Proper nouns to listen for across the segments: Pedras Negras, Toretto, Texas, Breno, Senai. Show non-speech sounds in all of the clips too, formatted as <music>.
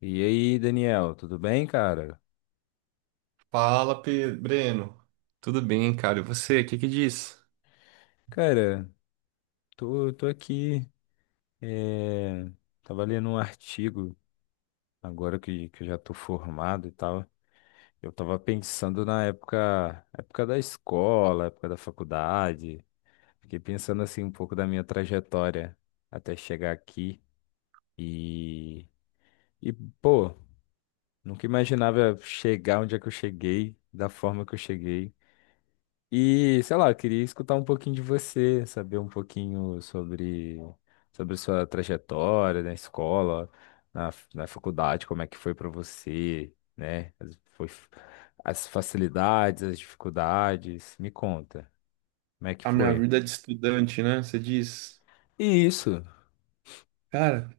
E aí, Daniel, tudo bem, cara? Fala, Breno. Tudo bem, cara? E você, o que que diz? Cara, tô aqui. eh, Tava lendo um artigo agora que eu já tô formado e tal. Eu tava pensando na época, época da escola, época da faculdade. Fiquei pensando assim um pouco da minha trajetória até chegar aqui. E, e pô, Nunca imaginava chegar onde é que eu cheguei, da forma que eu cheguei. E, sei lá, eu queria escutar um pouquinho de você, saber um pouquinho sobre sua trajetória na escola, na faculdade, como é que foi para você, né? As facilidades, as dificuldades. Me conta, como é que A minha foi? vida de estudante, né? Você diz. E isso, Cara,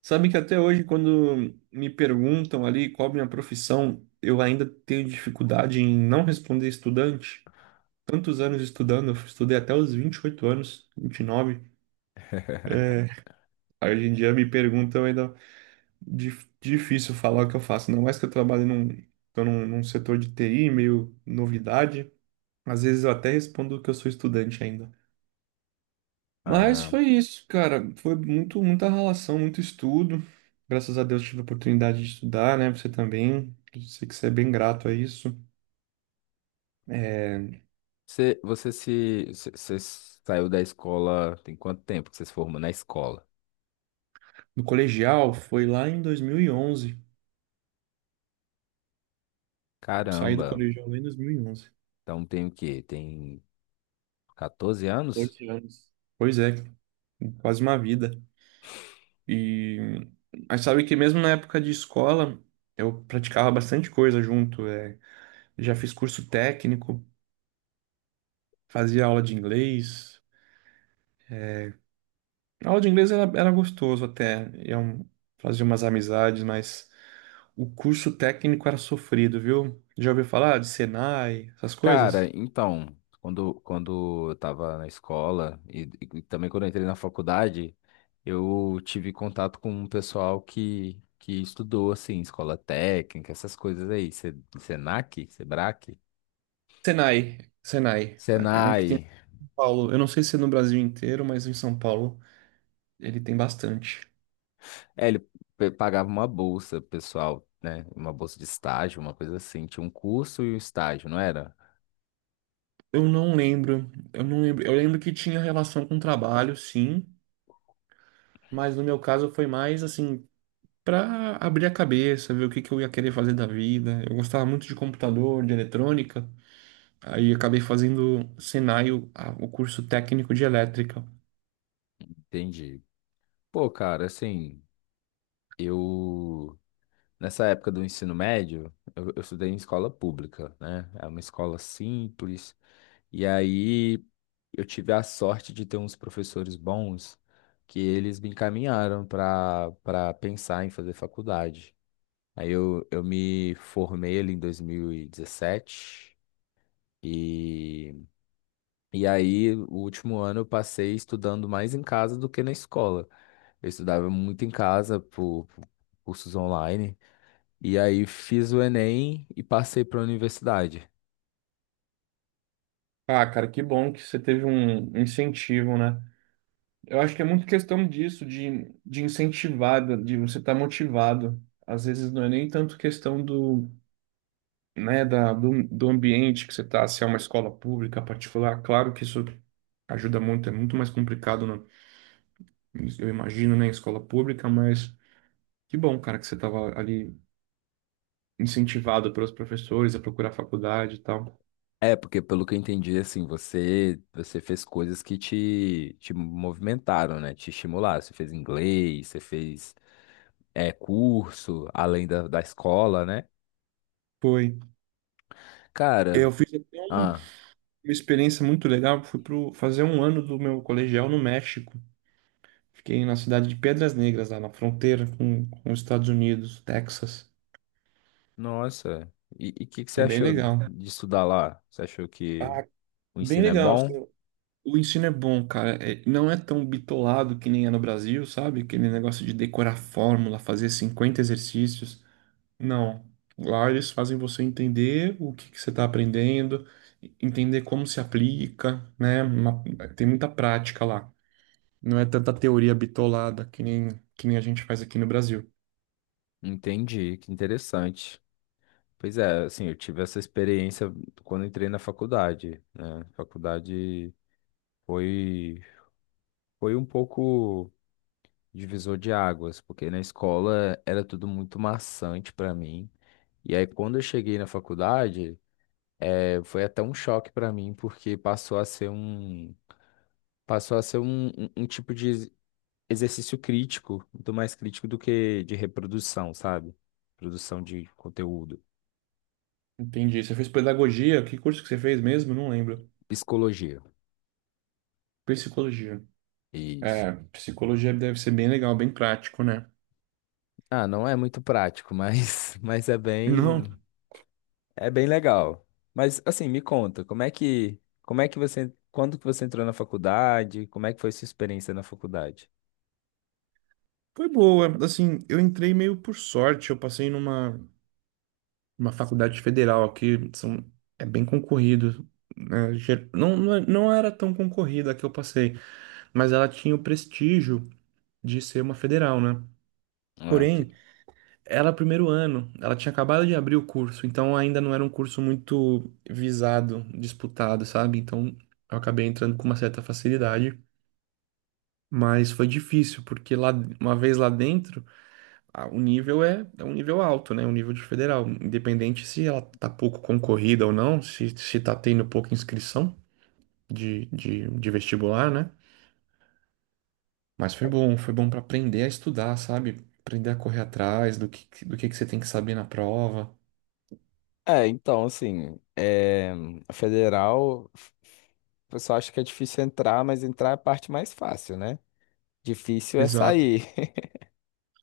sabe que até hoje, quando me perguntam ali qual a minha profissão, eu ainda tenho dificuldade em não responder estudante. Tantos anos estudando, eu estudei até os 28 anos, 29. É, Aí hoje em dia me perguntam ainda difícil falar o que eu faço. Não, mais que eu trabalho num, num setor de TI, meio novidade. Às vezes eu até respondo que eu sou estudante ainda. Mas ah, foi isso, cara. Foi muito, muita relação, muito estudo. Graças a Deus tive a oportunidade de estudar, né? Você também. Eu sei que você é bem grato a isso. É, você, você se, você você saiu da escola, tem quanto tempo que você se formou na escola? no colegial foi lá em 2011. Saí do Caramba, colegial lá em 2011. então tem o quê? Tem 14 anos? 14 anos. Pois é, quase uma vida. E mas sabe que mesmo na época de escola eu praticava bastante coisa junto. É, já fiz curso técnico, fazia aula de inglês. A aula de inglês era, era gostoso até, eu fazia umas amizades, mas o curso técnico era sofrido, viu? Já ouviu falar de Senai, essas Cara, coisas? então, quando eu tava na escola e também quando eu entrei na faculdade, eu tive contato com um pessoal que estudou, assim, escola técnica, essas coisas aí, Senac, Sebrac, Senai, Senai, é um que tem em Senai. São Paulo. Eu não sei se é no Brasil inteiro, mas em São Paulo ele tem bastante. É, ele pagava uma bolsa pro pessoal, né? Uma bolsa de estágio, uma coisa assim. Tinha um curso e um estágio, não era? Eu não lembro. Eu lembro que tinha relação com trabalho, sim, mas no meu caso foi mais assim para abrir a cabeça, ver o que que eu ia querer fazer da vida. Eu gostava muito de computador, de eletrônica. Aí acabei fazendo Senai, o curso técnico de elétrica. Entendi. Pô, cara, assim, eu. Nessa época do ensino médio, eu estudei em escola pública, né? É uma escola simples. E aí eu tive a sorte de ter uns professores bons que eles me encaminharam para pensar em fazer faculdade. Aí eu me formei ali em 2017 e, dezessete. E aí o último ano eu passei estudando mais em casa do que na escola. Eu estudava muito em casa por cursos online. E aí fiz o Enem e passei para a universidade. Ah, cara, que bom que você teve um incentivo, né? Eu acho que é muito questão disso, de incentivar, de você estar motivado. Às vezes não é nem tanto questão do, né, do ambiente que você está, se é uma escola pública, particular. Claro que isso ajuda muito, é muito mais complicado, né? Eu imagino, né, em escola pública, mas que bom, cara, que você estava ali incentivado pelos professores a procurar faculdade e tal. É, porque pelo que eu entendi, assim, você fez coisas que te movimentaram, né? Te estimularam. Você fez inglês, você fez curso, além da escola, né? Foi. Cara, Eu fiz até ah, uma experiência muito legal. Fui pro, fazer um ano do meu colegial no México. Fiquei na cidade de Pedras Negras, lá na fronteira com os Estados Unidos, Texas. nossa. E o que, que você Foi bem achou legal. de estudar lá? Você achou que Ah, o bem ensino é legal, assim. bom? O ensino é bom, cara. Não é tão bitolado que nem é no Brasil, sabe? Aquele negócio de decorar fórmula, fazer 50 exercícios. Não. Lá eles fazem você entender o que que você está aprendendo, entender como se aplica, né? Tem muita prática lá. Não é tanta teoria bitolada que nem a gente faz aqui no Brasil. Entendi, que interessante. Pois é, assim, eu tive essa experiência quando entrei na faculdade, né? Faculdade. Foi, Foi um pouco divisor de águas, porque na escola era tudo muito maçante para mim. E aí, quando eu cheguei na faculdade, foi até um choque para mim, porque passou a ser um, passou a ser um, um, um tipo de exercício crítico, muito mais crítico do que de reprodução, sabe? Produção de conteúdo. Entendi. Você fez pedagogia? Que curso que você fez mesmo? Não lembro. Psicologia. Psicologia. Isso. É, psicologia deve ser bem legal, bem prático, né? Ah, não é muito prático, mas, <laughs> mas é Não, bem. É bem legal. Mas assim, me conta, como é que você, quando que você entrou na faculdade? Como é que foi sua experiência na faculdade? foi boa. Assim, eu entrei meio por sorte. Eu passei uma faculdade federal aqui. São, é bem concorrido, né? Não, não, não era tão concorrida a que eu passei, mas ela tinha o prestígio de ser uma federal, né? É, o que- Porém, ela, primeiro ano, ela tinha acabado de abrir o curso, então ainda não era um curso muito visado, disputado, sabe? Então eu acabei entrando com uma certa facilidade, mas foi difícil, porque lá, uma vez lá dentro, o nível é, é um nível alto, né? Um nível de federal, independente se ela tá pouco concorrida ou não, se tá tendo pouca inscrição de vestibular, né? Mas foi bom para aprender a estudar, sabe? Aprender a correr atrás do que você tem que saber na prova. é, então, assim, é, A federal, o pessoal acha que é difícil entrar, mas entrar é a parte mais fácil, né? Difícil é Exato. sair. <laughs>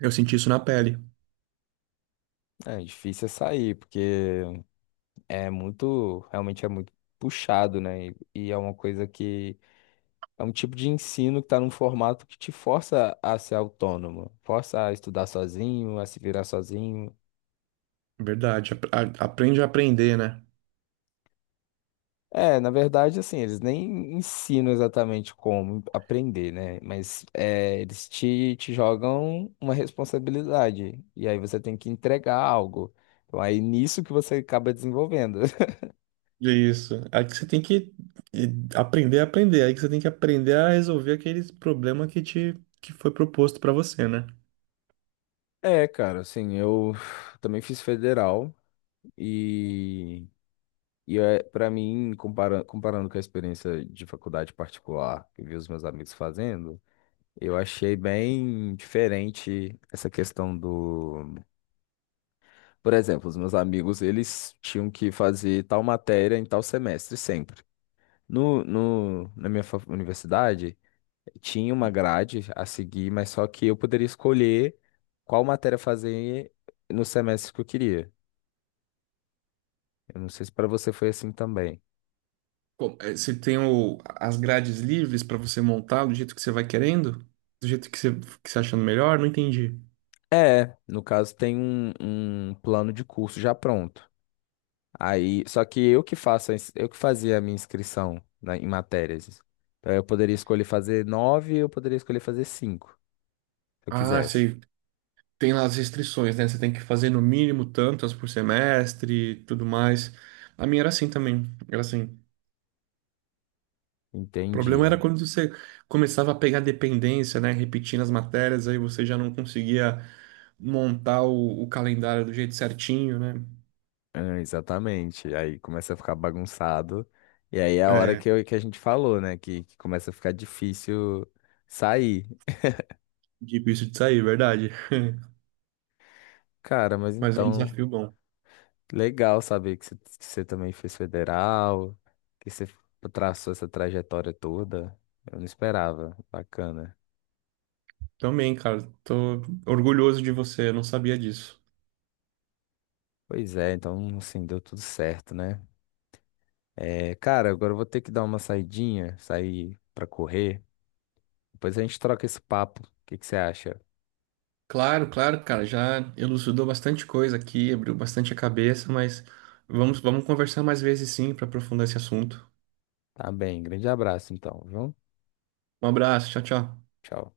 Eu senti isso na pele, É, difícil é sair, porque é muito, realmente é muito puxado, né? E é uma coisa que é um tipo de ensino que está num formato que te força a ser autônomo, força a estudar sozinho, a se virar sozinho. verdade. Aprende a aprender, né? É, na verdade, assim, eles nem ensinam exatamente como aprender, né? Mas é, eles te jogam uma responsabilidade, e aí você tem que entregar algo. Então, aí nisso que você acaba desenvolvendo. <laughs> Isso. Aí que você tem que eh, aprender a aprender. Aí que você tem que aprender a resolver aquele problema que te que foi proposto pra você, né? É, cara, assim, eu também fiz federal e E é, para mim, comparando com a experiência de faculdade particular que eu vi os meus amigos fazendo, eu achei bem diferente essa questão do. Por exemplo, os meus amigos, eles tinham que fazer tal matéria em tal semestre sempre. No, no, Na minha universidade, tinha uma grade a seguir, mas só que eu poderia escolher qual matéria fazer no semestre que eu queria. Eu não sei se para você foi assim também. Você tem as grades livres pra você montar do jeito que você vai querendo? Do jeito que você achando melhor? Não entendi. É, no caso tem um, um plano de curso já pronto. Aí, só que eu que faço, a eu que fazia a minha inscrição em matérias. Então eu poderia escolher fazer nove, eu poderia escolher fazer cinco, se eu Ah, quisesse. você tem lá as restrições, né? Você tem que fazer no mínimo tantas por semestre e tudo mais. A minha era assim também. Era assim. O problema era Entendi. quando você começava a pegar dependência, né? Repetindo as matérias, aí você já não conseguia montar o calendário do jeito certinho, né? Ah, exatamente. Aí começa a ficar bagunçado. E aí é a hora É, que, que a gente falou, né? Que começa a ficar difícil sair. difícil de sair, verdade. Cara, mas Mas é um então. desafio bom. Legal saber que você também fez federal, que você traçou essa trajetória toda. Eu não esperava. Bacana. Também, cara, tô orgulhoso de você, eu não sabia disso. Pois é, então assim, deu tudo certo, né? É, cara, agora eu vou ter que dar uma saidinha, sair pra correr. Depois a gente troca esse papo. O que que você acha? Claro, claro, cara, já elucidou bastante coisa aqui, abriu bastante a cabeça, mas vamos conversar mais vezes sim para aprofundar esse assunto. Tá bem, grande abraço então, viu? Um abraço, tchau, tchau. Tchau.